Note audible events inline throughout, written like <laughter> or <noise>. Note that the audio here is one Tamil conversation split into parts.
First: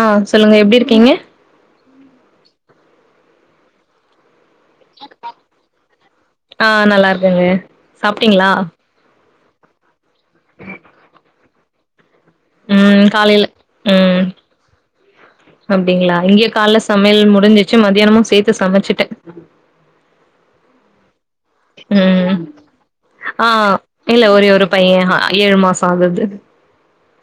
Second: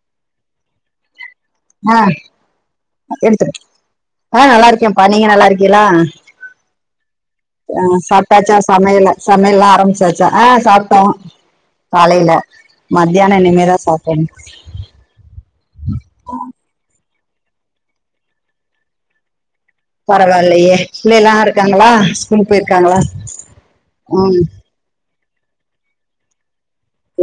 ஆ சொல்லுங்க எப்டி இருக்கீங்க ஆ எடுத்துரு ஆ நல்லா இருக்கேம்பா நீங்க நல்லா இருக்கீகளா ஆ நல்லா இருக்கேங்க அ சாப்ட்டீங்களா சாப்டாச்சா சமயல சமையல்லா ஆரம்பிச்சாச்சா ஆ சாப்ட்டோம் காலைல ம் மத்யானோ காலைல இனிமேதா ம் சாப்பனும் அப்டிங்களா இங்க கால்ல சமயல் முடிஞ்சிச்சு மதியானமு சேத்து சமச்சுட்ட பரவாயில்லையே பில்லைலா இருக்காங்களா ம் ஸ்கூல் போயிருக்காங்களா ஆ இல்ல ம் ஒரே ஒரு பைய ஏழு மாச ஆகுது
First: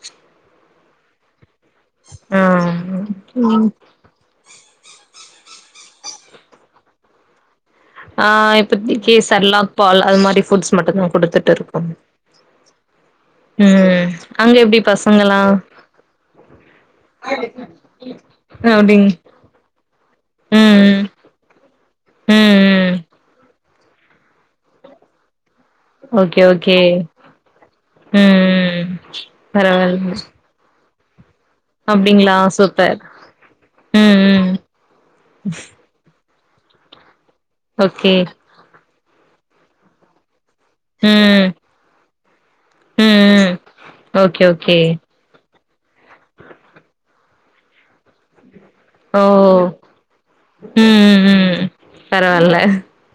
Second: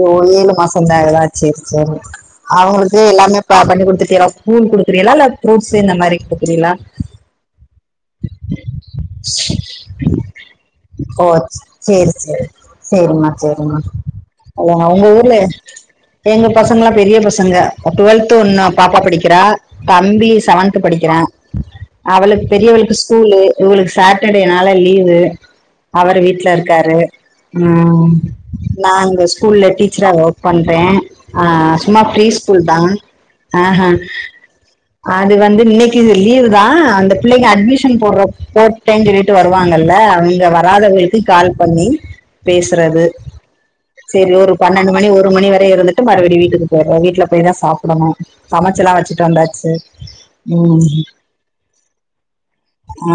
ஓ ஏழு மாசந்தாகுதா செரி செரி ஆ அவுங்களுக்கு எல்லாமே பா பண்ணி கொடுத்திட்டிகளா கூல் கொடுக்குறீகளா இல்ல ஃப்ரூட்ஸ் இந்த மாரி கொடுக்குறீகளா ஆ இப்பதிக்கி செர்லாக் பால் அது மாரி புட்ஸ் மட்டுதா குடுத்துட்டு இருக்கோ செரிமா செரிமா ம் அங்க அ எப்டி உங்க ஊர்ல பசங்களா எங்க பசங்க லா பெரிய பசங்க டுவெல்த் ஒன்னு பாப்பா அப்டிங் படிக்கிறா தம்பி செவன்த் ம் ம் படிக்கிறா அவளுக்கு ம் ம் பெரியவளுக்கு ஸ்கூலு இவளுக்கு சாட்டர்டேனால லீவு அவரு ஓகே வீட்டுல ஓகே இருக்காரு உம் ம் ம் நாங்க ஸ்கூல்ல டீச்சரா பரவால்ல வொர்க் பண்றே ஆ சும்மா ப்ரீ அப்டிங்களா ஸ்கூல் தா சூப்பர் ஆ ஹா ம் ம் அது வந்து இன் இது லீவு தா அந்த பிள்ளைங்க அட்மிஷன் ஓகே போடுற போட்டேன்னு சொல்லிட்டு வருவாங்கல்ல அவங்க வராதவகளுக்கு ம் கால் பண்ணி பேசுறது ம் ம் செரி ஓகே ஒரு ஓகே பன்னெண்டு மணி ஒரு ஒரு மணி வரை இருந்துட்டு மறுபடி வீட்டுக்கு போய்டுவ வீட்டுல போய் தா சாப்டணும் சமச்சலா ஓ சிட்டு வந்தாச்சு ம் பரவால்ல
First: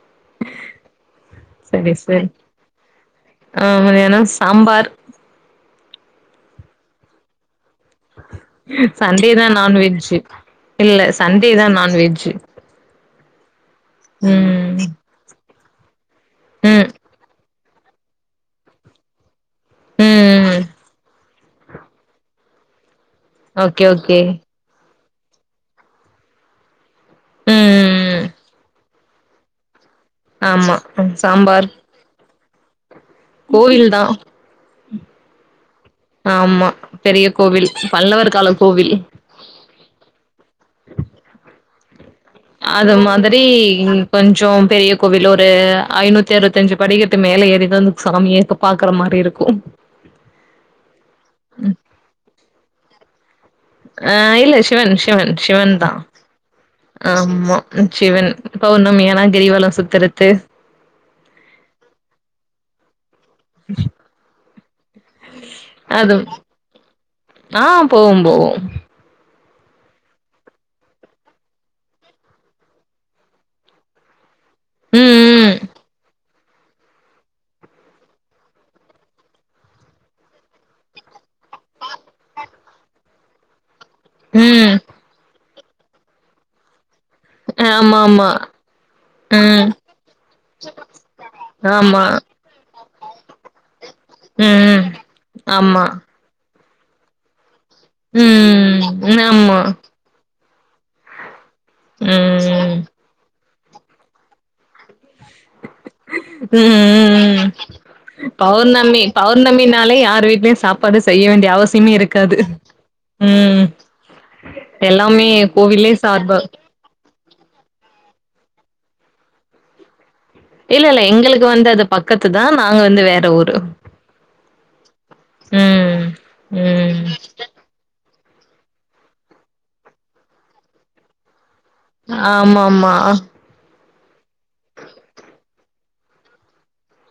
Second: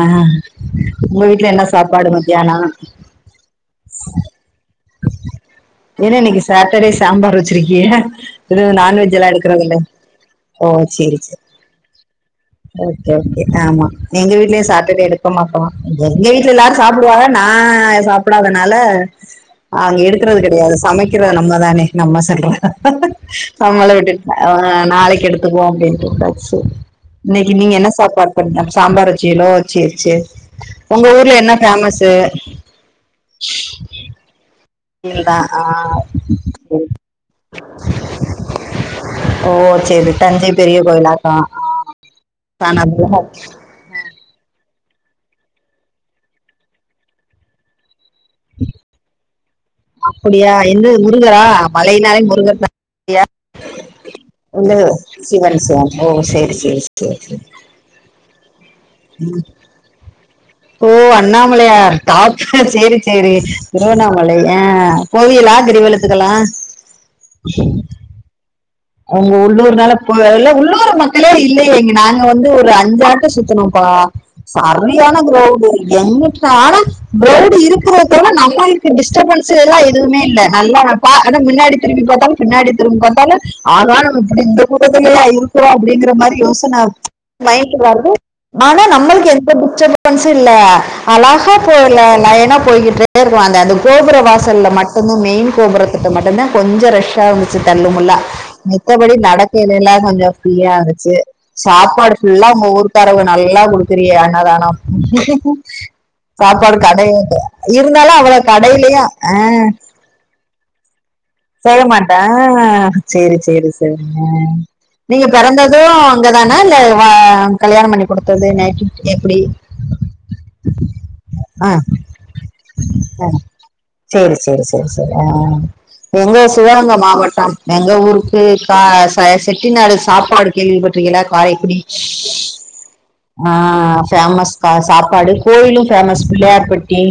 ஆ உங்க வீட்ல என்ன சரி சாப்பாடு சரி மத்தியானோ ஆ மதியானோ சாம்பார் என்ன இன்னைக்கு சாட்டர்டே சாம்பார் வச்சிருக்கிய இது நான்வெஜ் எல்லா சண்டே தா எடுக்கறதில்ல நான்வெஜ்ஜு ஓ இல்ல செரி செரி சண்டே தா நான்வெஜ்ஜு ஓகே ஓகே ஆமா எங்க வீட்லயு ம் சாட்டர்டே எடுக்கமாட்டோ எங்க வீட்டுல எல்லாரு ம் சாப்பிடுவாங்க நா சாப்பிடாதனால அவங்க எடு ருக்ரது ம் கிடையாது சமைக்கிறது நம்மதானே நம்ம சொல்ற ஓகே <unintelligible> விட்டு ஓகே ஆ ஆ நாளைக்கெடுத்துக்குவோ அப்படின்னுட்டு உட்டாச்சு இன்னைக்கு ம் நீங்க என்ன ம் ம் சாப்பாடு பண்ண சாம்பார் வச்சீங்களோ சேரி சேரி ஆமா உங்க ஊர்ல என்ன சாம்பார் ஃபேமஸ் து கோவில் தா ல்தா ஆ ஆமா பெரிய கோவில் பல்லவர் கால கோவில் ஓ சரி தஞ்சை பெரிய கோயிலாக்கா அது மாதிரி கொஞ்சோ பெரிய கோவில் ஒரு ஐநூத்தி அறுவத்தஞ்சு படிக்கட்டு மேல ஏறிதான் சாமியே கும் பாக்குற மாரி இருக்கூ அப்படியா என்னது முருகரா மழையினாலே முருகர் தா இல்லியா ஆ இல்ல சிவன் சிவன் சிவன் தா ஓ சேரி சேரி சேரி சேரி ஆமா சிவன் பௌர்ணமி ஆனா கிரிவலம் சுத்துறது ஓ அண்ணாமலையார் காப் சேரி சேரி திருவண்ணாமலை அ அது ஆ போவோம் போவோம் உங்க உள்ளூர்னால போல்ல உள்ளூரு மக்களே இல்லையேங்க நாங்க வந்து ஒரு அஞ்சு ஆட்ட சுத்தனோம்ப்பா சரியான ம் கிரௌடு எங்குட் ஆனா போர்டு இருக்கறத நம்மளுக்கு டிஸ்டர்பன்ஸ் எல்லா எதுவுமே இல்ல நல்லா பா அதா முன்னாடி திரும்பி பார்த்தாலு பின்னாடி திரும்பி பார்த்தாலு அதா நமக்கு ம் இந்த ம் கூட்டத்துலயா இருக்குரோ அப்படிங்கிற மாதிரி யோசன மைண்டுக்கு ஆமா வருது ஆனா நம்மளுக்கு எந்த டிஸ்டபன்ஸு இல்ல அழகா ஆமா போயிருலா லைனா போய்கிட்டு <unintelligible> அந்த கோபுர வாசல்ல ம் மட்டுதா மெயின் ஆமா ம் ம் ஆமா கோபுரத்திட்ட மட்டுதா கொஞ்சோ ரஷ்ஷா தள்ளுமுல்லா ம் மத்தபடி ஆமா நடக்கய்லல்ல கொஞ்சோ ஃப்ரீயா இருக்கு சாப்பாடு ஃபுல்லா உங்க ம் ஊரு காரவுங்க நல்லா குடுக்குறியா அன்னதானோ ம் ம் ம் அவ்வளோ பௌர்ணமி கடையிலயும் ஆ பௌர்ணமினாலே யார் வீட்லயு சாப் படு செய்ய வேண்டிய செய்ய அவசியமே மாட்ட இருக்காது சரி ம் சரி சரி அ நீங்க எல்லாமே பிறந்தது கோவிலே இங்க சார்பா தானா இல்ல கல்யாண பண்ணி குடுத்தது நேட்டிவிட்டி எப்டி இல்ல இல்ல எங்களுக்கு வந்து அது பக்கத்து தா நாங்க வந்து வேற ஆ, ஊரு சரி சரி சரி ஆ ம் எங்க சிவகங்க ம் மாவட்ட எங்க ஊருக்கு கா செட்டி நாடு சாப்பாடு கேள்விப்பட்டுருக்கீங்களா காரைக்குடி ஆ மா மா ஆ ஃபேமஸ் சாப்பாடு கோயிலு ஃபேமஸ் பிள்ளையார்பட்டி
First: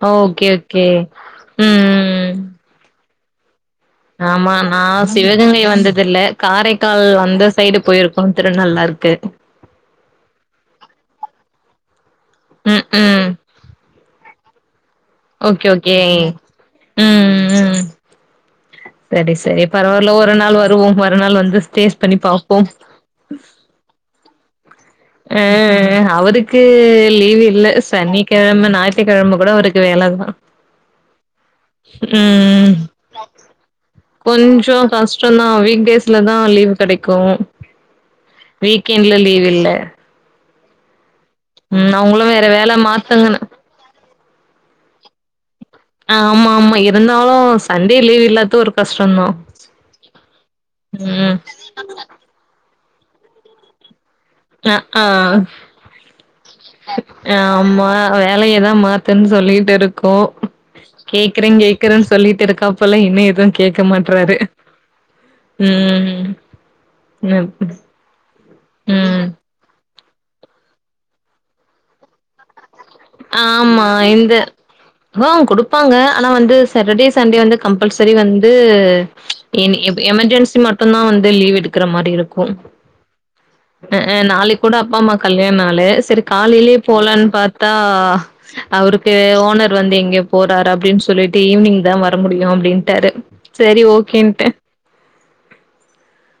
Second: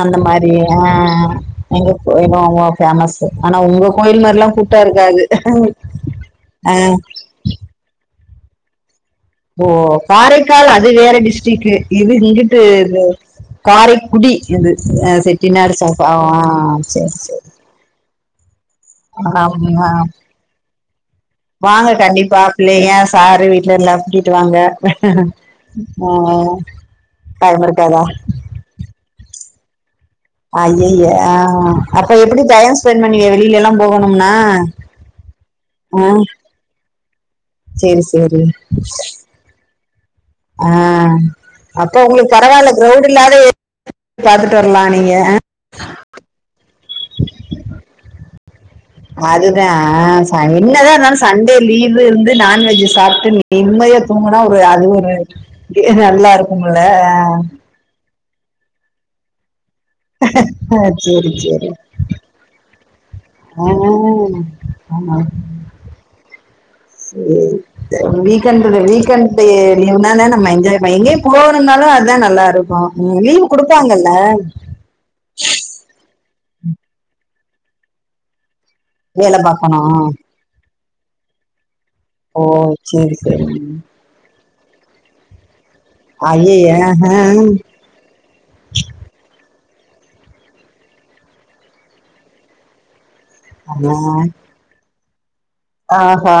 அந்த ஓகே மாரி ஆ ஓகே எங்க ம் ஃபேமஸ் ஸு ஆனா உங்க கோயில் ஆமா மாதிரிலாம் நா கூட்டம் இருக்காது சிவகங்கை வந்தது இல்ல ஆ, காரைக்கால் வந்து சைடு போயிருக்கோ திரு நல்லாருக்கு ஓ காரைக்கால் அது வேற டிஸ்ட்ரிக்கு இது இங்குட்டு ம் இது ம் காரைக்குடி இது ஓகே செட்டினாடு ஓகே சாப்பா ஆ சரி சரி ம் ம் சரி சரி ஆமா. பரவால்ல ஒரு நாள் வருவோ ஒருநாள் வந் வாங்க கண்டிப்பா பிள்ளைங்க சாரு வீட்ல எல்லா கூட்டிட்டு வாங்க அ ஆ அவருக்கு லீவ் டைம் இல்ல இருக்காதா சனி கிழம ஞாயித்துக்கிழம கூட அவருக்கு வேல தா ஐயய்ய ஆ அப்ப எப்டி ம் டைம் ஸ்பெண்ட் பண்ணுவிங்க வெளிலல்லா கொஞ்சோ கஷ்ட தா ஆ வீக்டேஸ்ல தா லீவ் கிடைக்கு சேரி சேரி வீக்கெண்ட்ல லீவ் இல்ல ஆ ம் அப்ப அவங்களு உங்களுக்கு வேற வேல பரவால்ல கிரௌட் இல்லாத மாத்துங்கன்னு பாத்துட்டு வரலா நீங்க ஆமா மா எப் இருந்தாலு சண்டே லீவ் இல்லாத்து ஒரு கஸ்டந்தா அதுதான் ஆ என்னதான் ம் இருந்தாலும் சண்டே லீவ் இருந்து நான்வெஜ் சாப்ட்டு நிம்மதியா தூங்னா ஒரு அ அது ஒரு ஆ நல்லா இருக்கும்ல அ அம்மா வேலையதா மாத்துன் சொல்லிட் இருக்கோ ஆ சேரி கேக்ற சேரி கேக்ற சொல்லிட்டு இருக்காப்பல இன்னு எது ஆ கேக்க மாட்றாரு ஆமா ம் ம் வீக்கெண்ட்ல ம். வீக்கெண்ட் லீவ்னா நம்ம என்ஜாய் பண்ண எங்கெயு போறந்தாலு அதா நல்லாருக்கு லீவ் குடுப்பாங்கல்ல ஹா குடுப்பாங்க ஆனா வந்து சாட்டர்டே சண்டே வந்து கம்பல்சரி வந்து வேலை என் எ பாக்கணும் எமர்ஜென்சி மட்டுந்தா வந்து லீவ் எடுக்ற மாரி இருக் ஓ சரி சரிங் அ அ நாளைக் கூட அப்பா அம்மாக் கல்யாண நாளு சரி காலைலயே ஐயய்ய போலான் பாத்தா அவருக்கு ஓனர் வந்து எங்கெயோ போறாரு அப்படின் சொல்லிட்டு ஈவ்னிங்தா வர முடியு அப்டின்ட்டாரு சரி ஓகேன்ட்ட ஆஹா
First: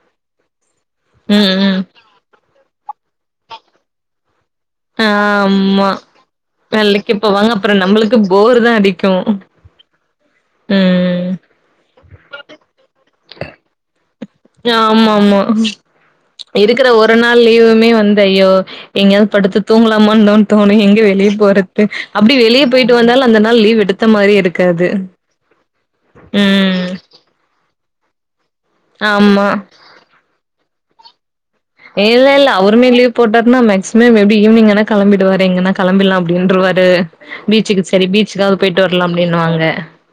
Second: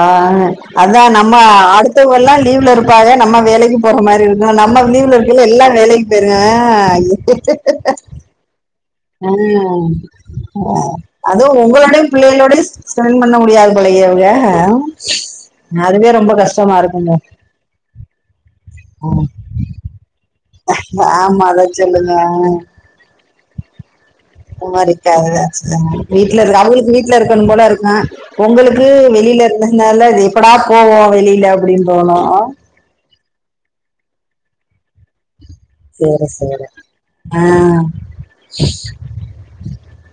அதா நம்ம ம் ம் அடுத் மித்தவ்கல்லா லீவ்ல இருப்பாக நம்ம வேலைக்கு போற மாரி இருக்கு நம்ம லீவுல இருக்கைல எல்லா ஆமா. வேலைக்கு போயிரு வெள்ளைக்கு போவாங்க அப்புறோ நம்மளுக்கு போர் தா அடிக் அ ம் அதுவு ஒங்களோடயு பிள்ளையளோடயு ஸ்பென் பண்ண முடியாது போலயே இவுக ஆ மா மா கஷ்டமா இருக்கற ஒரு இருக்குங்க நாள் லீவுமே வந்து ஐயோ ஆ. எங்கயாவது படுத்து தூங்கலாமாந்தாதோனு எங்க வெளிய ஆமா அதா போறது சொல்லுங்க அப்டி வெளிய பெய்ட் டு வந்தாலு அந்த நாள் லீவ் எடுத்த மாரி எடு <unintelligible> வீட்ல இரு ம் அவகளுக்கு வீட்ல இருக்கனும் போல இருக்கு ஒங்களுக்கு க்கு வெளில ஆமா. இருந்த நால இது எப்படா போவோ வெளில அ இல்ல இல்ல அவுருமே லீவ் போட்டார்னா மேக்சிமம் எப்டி ஈவினிங் ஆனா கெளம்பிடுவாரு எங்கனா. கெளம்பில்லா சேரி சேரி அப்டின்ருவாரு ஆ பீச்சுக்கு செரி பீச்சுக்காவ்து போயிட்டு வர்லா அப்டின்னுவாங்க.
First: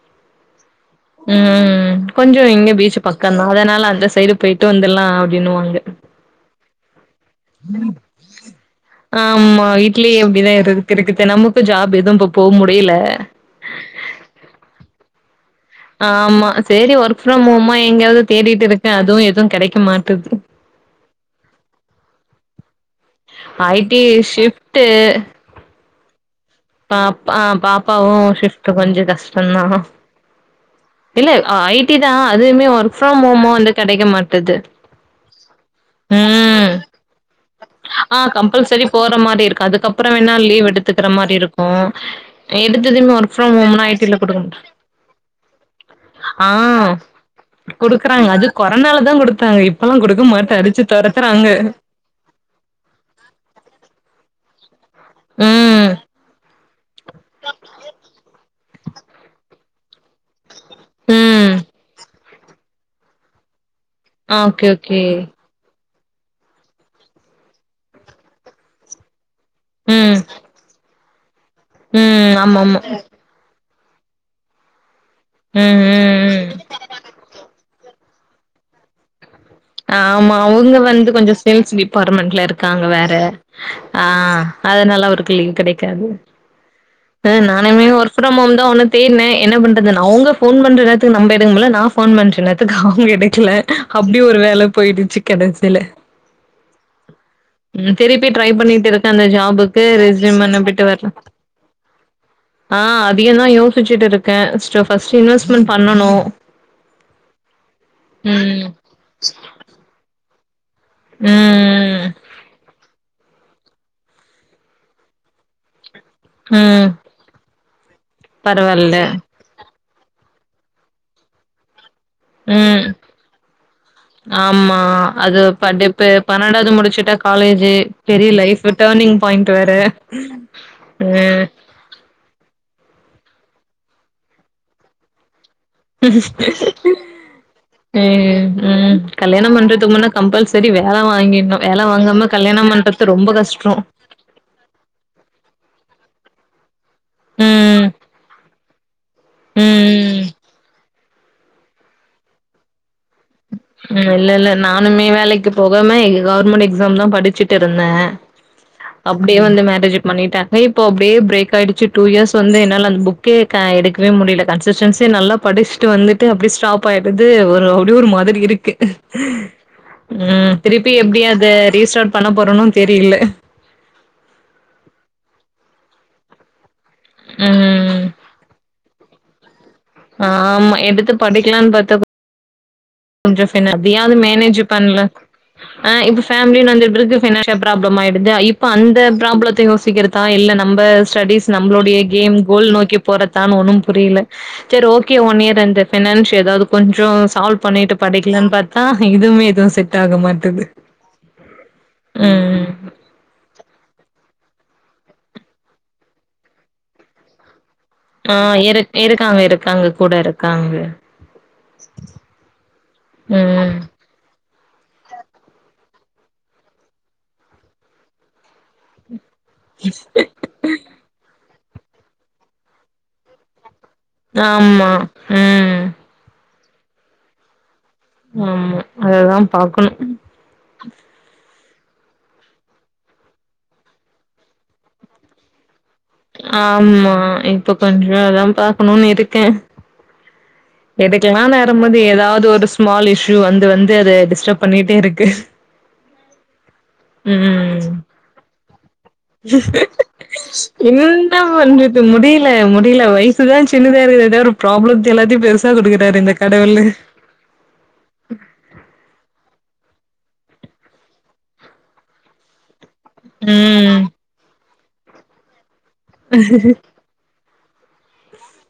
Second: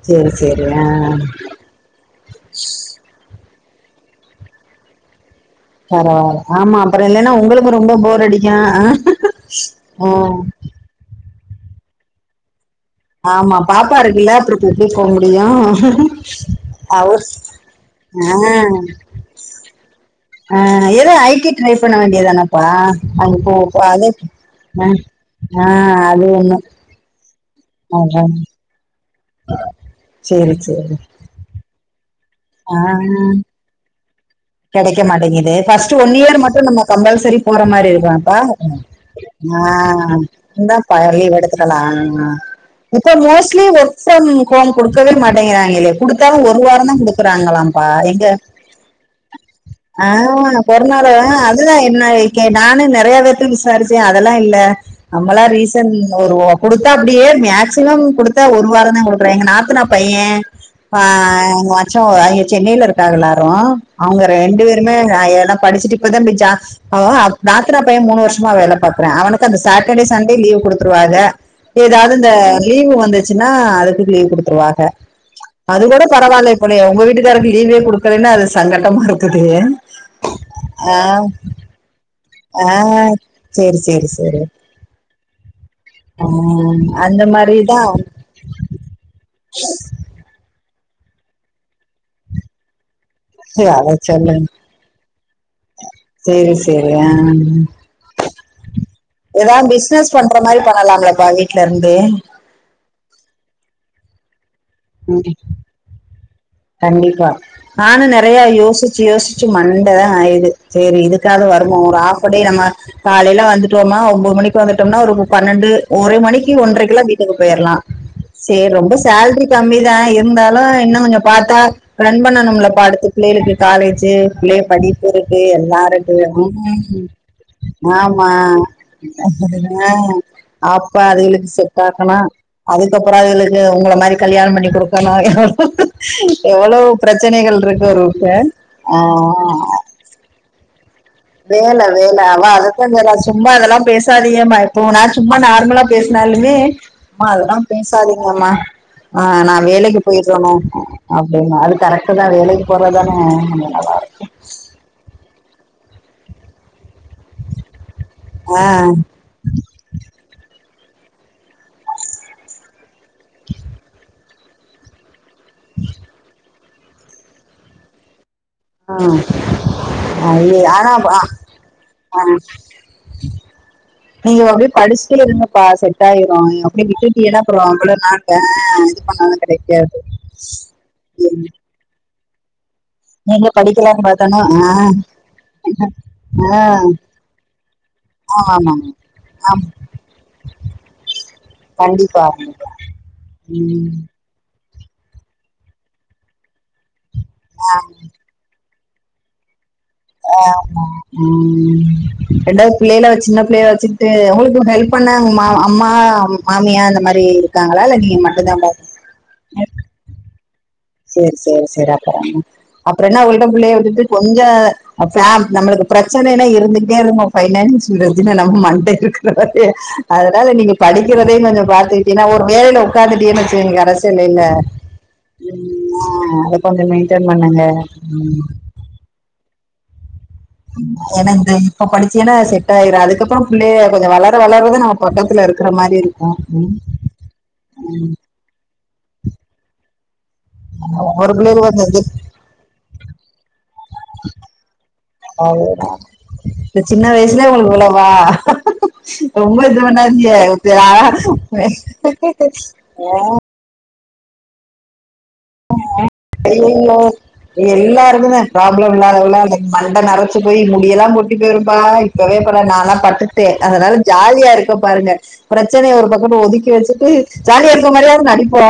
செரி செரி அ. கொஞ்சொ இங்க பீச்சு பக்கந்தா அதனால அந்த சைடு பெயிட்டு வந்துல்லா அப்டின்னுவாங்க. பரவால ஆம்மா அப்பற இல்லன்னா உங்குளுக்கு ரொம்ப போர் அடிக்கு அ ம். இதுக்கு தெனமு இப்ப ஜாப் எது இப்போ போ முடில. ஆமா பாப்பா இருக்குல்ல அப்று ஆம்மா சேரி அவ ஒர்க் ஃப்ரம் ஹோம்மா எங்கயாவ்து தேடிட்டு இருக்கே அதுவு எதுவு கெடைக்கமாட் டுது. அ எது ஐ டி ட்ரை பண்ண வேண்டியதானப்பா அங்க போ ஐ பா டி அது ஷிஃப்ட்டு அ அ அது ஒன்னு. பாப் ஆ பாப்பாவு ஷிஃப்ட் கொஞ்சொ கஷ்டந்தா. சரி சரி இல்ல அ ஐ டி தா அதுவுமே ஒர்க் ஃப்ரம் ஹோமொ வந்து கெடைக்க மாட்டுது. கெடைக்க மாட்டிங்கிது ஃபஸ்ட்டு ஒன் இயர் மட்டு ம் நம்ம கம்பல்செரி போற மாரி ஆ இருக்காப்பா? கம்பல்சரி போற மாரி ஆ இருக்கு அதுக்கப்புறம் வேணா லீவ் இந்தாப்பா எடுத்துக்கிற மாரி லீவு எடுத்துக்கலா இருக்கும் அ. இப்ப எடுத்ததுமே ஒர்க் ஃப்ரம் மோஸ்ட்லி ஹோம்னா ஐ ஒர்க் டில ஃப்ரம் குடுக்க மாட் ஹோம் குடுக்கவே மாட்டிங்கிறாய்ங்களே குடுத்தாலு ஆ ஒரு வாரந்தா குடுக் க்குறாங்களாப்பா எங்க கொரனால தா குடுத்தாங்க இப்பெல்லா குடுக்க ஆமா மாட்டா அடிச்சு கொரோனால தொரத்துறாங்க. அதுதான் என்ன இக்கே நானு நெறைய பேர்ட்ட விசாரிச்சே அதெல்லா இல்ல நம்மளா ம் ரீசன் ஒரு வ குடுத்தா அப்டியே மேக்சிமம் குடுத்தா ஒரு வாராந்தா குடுக்கறா எங்க நாத்தனா பைய ஆ ம் எங்மச்சோ அவிங்க சென்னைல இருக்காக எல்லாரு அவுங்க ஆ ரெண்டு ஓகே பேருமே ஓகே க எ ன படிச்சுட்டு இப்பதாம் பொய் ஜா அவோ அவ் நாத்தனாப் பைய மூணு வருஷ்மா வேல பாக்குறா அவனுக்கு அந்த சாட்டடே ம் சண்டே லீவ் குடுத்து ருவாக எதாவுது இந்த ம் ஆமா ஆமா லீவு வந்துச்சுன்னா அதுக்கு லீவ் குடுத்துருவாக. ம் அது கூட ம் ம் பரவால்யே போலயே உங்க வீட்டுக்காருக் லீவே குடுக்கலேன்னா அது சங்கட்டமா இருக்குது. ஆமா அவுங்க ஆ வந்து கொஞ்சோ சேல்ஸ் டிபாட்மெண்ட்ல ஆ இருக்காங்க வேற சேரி ஆ சேரி சேரி அதுனால அவுருக்கு லீவு கிடைக்காது. ஆ அந்த ம் மாரிதா நானுமே ஒர் க் ஃப்ரம் ஹோம் தா ஒன்னு தேட்னே என்ன பண்றது அவுங்க ஃபோன் பண்ற நேரத்துக்கு நம்ப எடுக்கமுட்ல நா ஃபோன் பண்ற நேரத்துக் அவுங்க எடுக்ல அத அப்டி ஒரு சொல்லுங்க வேல போயிடுச்சு கடைசில. சேரி சேரி ஆ ம் திருப்பி ட்ரை பண்ணிட்டு இருக்கே அந்த எதா ஜாபுக்கு பிசினஸ் பண்ற ரெஸ்யூம் மாரி அனுப்பிட்டு வர்ல பண்ணலாம்லபா வீ ட்லருந்தே. ஆ அதியுந்தா யோசிச்சுட்டு இருக் கே ஸ்ட்டு இன்வெஸ்ட்மென் பண்ணனு ம். ச்சு யோசிச்சு மண்டதா காய்து செரி இதுக்காது வருவோ ஒரு ம் ஆஃப்டே நம்ம காலைல வந்துட்டோம்மா ஒம்போது மணிக்கு வந்துட்டம்னா ஒரு ப பன்னெண்டு ஒரு மணிக்கி ம் ம் ஒன்ரைக்கெல்லா வீட்டுக்கு போயிர்லா. சேர் ரொம்ப பரவால்ல சேல்ரி கம்மிதா இருந்தாலு இன்னு கொஞ்சோ பாத்தா ரன் பண்ணனும்லப்பா ம் அடுத்து பிள்ளைளுக்கு காலேஜு பிள்ளைக ஆமா. படிப்பு இருக்கு அது படிப்பு எல்லாருக்கு அ ஹு முடிச்சுட்டா காலேஜு ஆமா பெரிய லைஃப் டர்னிங் பாயிண்ட் வேற. அ அப்ப அ அதுகளுக்கு செ ட்டாகணு அதுக்கப்புறோ அதுகளுக்கு உங்கள மாரி கல்யாணம் பண்ணி குடுக்கணு. எவ்வளவு பிரச்சனைகள் இருக்கு ஒருக்கு ஆ த்துக்முன்ன கம்பல்செரி வேல வா வேல வேல அவ அதத்தா சொல்றா ரொம்ப சும்மா கஷ்டோ. இதெல்லா பே சாதியம்மா இப்போ நா சும்மா நார்மலா பேசுனாலுமே மா அதெல்லாம் ம், பேசாதீங்கம்மா ஆ நா வேலைக்கு ம். போய்க்கணு. அப்டின்னா அது கரக்ட்டுதா வேலைக்கு போறத்தானே கொஞ்சோ ம் நல்லாருக்கு. இல்ல, இல்ல. நானுமே வேலைக்கு போகாம இங்க கவுர்மெண்ட் எக்ஸாம் தா படிச்சுட்டு இருந்தே. அ ப்டியே வந்து மேரேஜ் பண்ணிட்டாங்க இப்போ அப்டியே பிரேக் ஆயிடுச்சு டூ இயர்ஸ் வந்து என்னால அந்த புக் கே க எடுக்வே முடில கன்சஸ்டன்சிய நல்லா படிச்சுட்டு வந்துட்டு அப்டி ஸ்டாப் ஆயிடுது ஒரு அப்டி ஒரு மாதிரி இருக்கு ஆ ம் ஐய திருப்பி ஆனா எப்டி அத ரீஸ்டார்ட் பண்ண ஆ போறன்னு தெரில நீங்க அப்டியே படிச்டே இருங்கப்பா செட் ஆயிரு நீ விட்டுட்டீனா அப்றோ அவ்ள ம் நாள் இது பண்ணாலு கிடைக்காது ஆமா எடுத்து படிக்கலான் பாத்தா கொஞ்சோ நீங்க ஃபினா படிக்கலாம்னு அதயாவது பார்த்தானா மேனேஜ் ஆஹ் பண்ல இப்ப ஃபமிலின் வந்த ஆஹ் பிறகு பினன்ஷியல் ப்ராப்லம்மாய்டுதா ஆமா இப்ப ஆமா அந்த ப்ராப்ளத்த ஆமா யோசிக்கிற தா இல்ல நம்ம ஸ்டடிஸ் நம்மளுடைய கண்டிப்பா கேம் கோல் நோக்கி போறதான் ஒண்ணு உம் புரியல சரி ஓகே ஒன் இயர் இந்த பினான்ஸ் ஏதாவது கொஞ்சோ சால்வ் பண்ணிட்டு படிக்கலான் பாத் ஆ இதுவுமே எதுவு செட் ஆக மாட்டுது ஆமா ம் ம் ரெண்டாது பிள்ளைல வச்சு சின்ன பிள்ளை வச்சு ட்டு உங்களுக்கு ஹெல்ப் பண்ண உங்க அம்மா மாமியா அந்த மாரி இருகாங்களா இல்ல நீ ஆ இரு இருக்காங்க இருக்காங்க கூட இருக்காங்க சரி சரி சரி அப்புறோ அப்றோ என்ன அவங்கள்ட ம் பிள்ளைய உட்டுட்டு கொஞ்ச அச்சா நம்மளுக்கு பிரச்சனைன்னா இருந்துக்கிட்டே இருக்கு பைனான்சியல் ரஜின மண்ட இருக்குல அதனால நீங்க படிக்கிறதையு கொஞ்சோ பாத்தக்கிட்டீன்னா ஒரு வேலைல உக்காந்துட்டிங்க வச்சிகங்க அரசு இல்லைல ஆமா ம் ஆ அத கொஞ்சோ மேய்ன்டேன் பண்ணுங்க ஆம்மா அததா பாக்கணு ஏன்னா இந்த இப்ப படிச்சியன்னா அது செட் ஆயிரு அதுக்கப்றோ பிள்ளைக கொஞ்சோ வளர வளரதா நம்ம பக்கத்துல இருக்கற மாரி இருக் ஆம்மா இப்ப கொஞ்சோ இதா பாக்கணுன் இருக்க ஒவ்வொரு எடுக்கலான் பிள்ளைகளுக்கு வரும்போது ஏதாவது ஒரு ஸ்மால் இஷ்யூ வந்து வந்து அத டிஸ்டர்ப் பண்ணிட்டே இருக்கு ஆ இந்த சின்ன வயசுலே உங்களுக்கு ம் இவ்ளவா ரொம்ப இது பண்ணாதீக ஓகே என்ன பண்றது முடியல முடியல ஆ வயசுதா சின்னதா இருக்கற ஏதா ஒரு ப்ராப்ளத்த எல்லாத்தையு பெருசா குடுக்குறாரு இந்த கடவுளு எல்லாருக்கு தா ப்ராப்ளம் இல்லாதவள மண்ட நெரச்சு போய் முடியெல்லா கொட்டி போய்ரு பாய் கவே பட நானா பட்டுட்டே அதனால ம் ஜாலியா இருக்க பாருங்க பிரச்சனைய ஒரு பக்கோட ஒதுக்கி வச்சுட்டு ஜாலியா இருக்க மாரியாது நடிப்போ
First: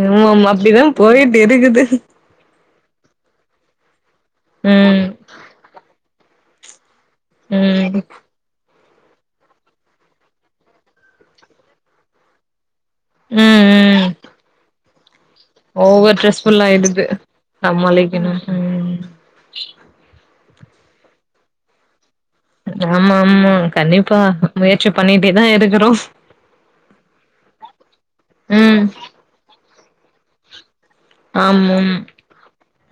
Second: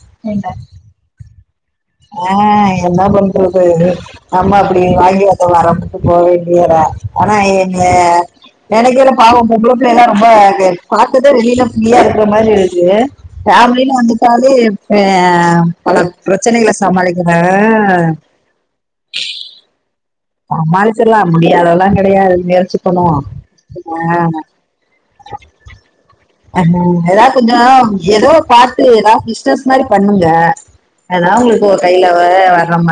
ம் ஆமா அப்டிதா போய்ட்டு இருக்குது ஆ என்ன பண்றது நம்ம அப்டி ம் வாங்கி வந்த வரோ அப்டின்டு போக வேண்டியதா ஆனா எங்க ம் ம் நனக்கைல பாவோ பொம்பள பிள்ளைலா ரொம்ப கொலக்குது வெளில ஃப்ரீயா இருக்க மாரி இருக்கு ஃபமிலின் ம் வந்துட்டாலே அ பல ஓவர் ப்ர ஸ்ட்ரெஸ்ஃபுல் ப்ரச்சனைகள ஆயிடுது சமாளிக்கனு அ சமாளிக்கணு ம் சமாளிச்சிரலா முடியாதெல்லா கடையாது ஆமா ஆமா கண்டிப்பா முயற்சி பண்ணிட்டேதா இருக்குறோ ஆமா அதா கொஞ்சோ ஏதோ ம் பாத்து எதா இஸ் பிஸ்னஸ் மாரி பண்ணுங்க அதா உங்ளுக்கு ஆமாம் கைல நம்ம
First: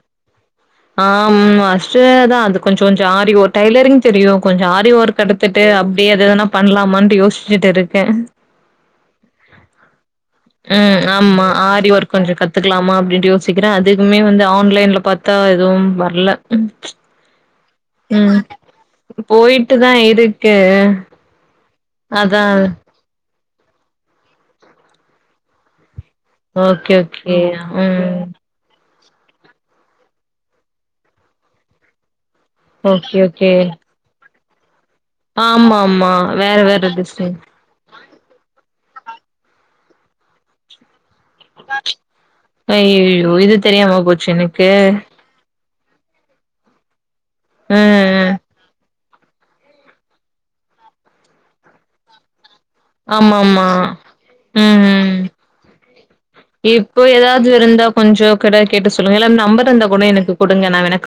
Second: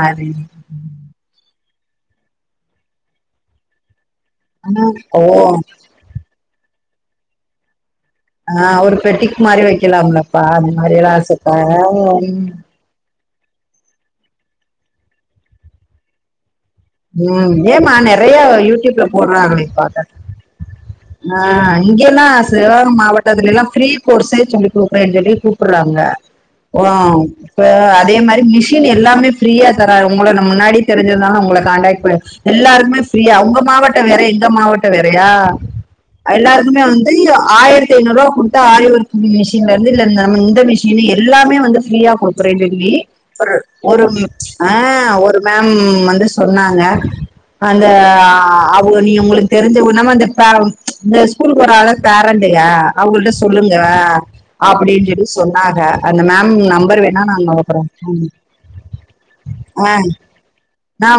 ஆமா அஸ்ட தா அது கொஞ்சோ ஜாரி ஓ டைலரிங் தெரியு கொஞ்சோ ஆனா ஆரி ஒர்க் ஓ எடுத்துட்டு அப்டியே அது வேனா பண்லாமான்ட்டு யோசிச்சுட்டு இருக்க ஆ ஒரு பெட்டிக் மாறி வைக்கலாம்ல ம் ஆமா ஆரி ஒர்க் கொஞ்சோ கத்துக்கலாமா அப்டின்ட்டு யோ சிக்கிற அதுக்குமே வந்து ஆன்லைன்ல பாத்தா எதும் வர்ல ம் ம் ஏமா நெறைய யூட்யூப்ல போட்றாங்களே பாத்த கே ஆ இங்கேனா சேலம் மாவட் டத்திலல்லா ஃப்ரீ கோர்ஸே சொல்லி குடுக்குறேன் சொல்லி கூப்டுறாங்க ஆ ஓகே ஓகே இப்ப அதே ம் மாரி மிஷ் ஷின் எல்லாமே ஃப்ரீயா தர அவங்கள நா முன்னாடி தெரிஞ்சுருந்தா நா உங்கள காண்டக்ட் ப எல்லாருமே ஓகே ஃப்ரீயா ஓகே உங்க மாவட்ட வேற எங்க மாவட்ட வேறயா ஆமா ஆமா வேற எல்லாருக்குமே வேற வந்து டிசைன் ஆயிரத்தி ஐநூறுவா குடுத்தா ஆரி ஒர்க் மிஷின்லேருந்து இல்ல நம்ம இந்த மிஷ் ஷினு எல்லாமே வந்து ஃப்ரியா குடுக்குறேனு அய்யய்யோ! ஒரு இது தெரியாம ஒரு போச்சு எனக்கு. ஆ ஒரு மேம் வந்து சொன்னாங்க அந்த ம் ஆ ஓ நீ உங்களுக்கு தெரிஞ்சவுங்கல்லாம இந்த பே இந்த ஸ்கூலுக்கு போறால்ல பேரண்ட்டுக அவுங்கள்ட்ட ஆமா ஆமா. சொல்லுங்க ம் அப்டின்னு ம். சொல்லி சொன்னாக அந்த மேம் நம்பர் வேணா நாங்க அனுப்புறோ கொஞ்ச கடைய கேட்டு சொல்லுங்க இல்ல நம்பர் இருந்தா கூட எனக்கு கொடுங்க நா வேணா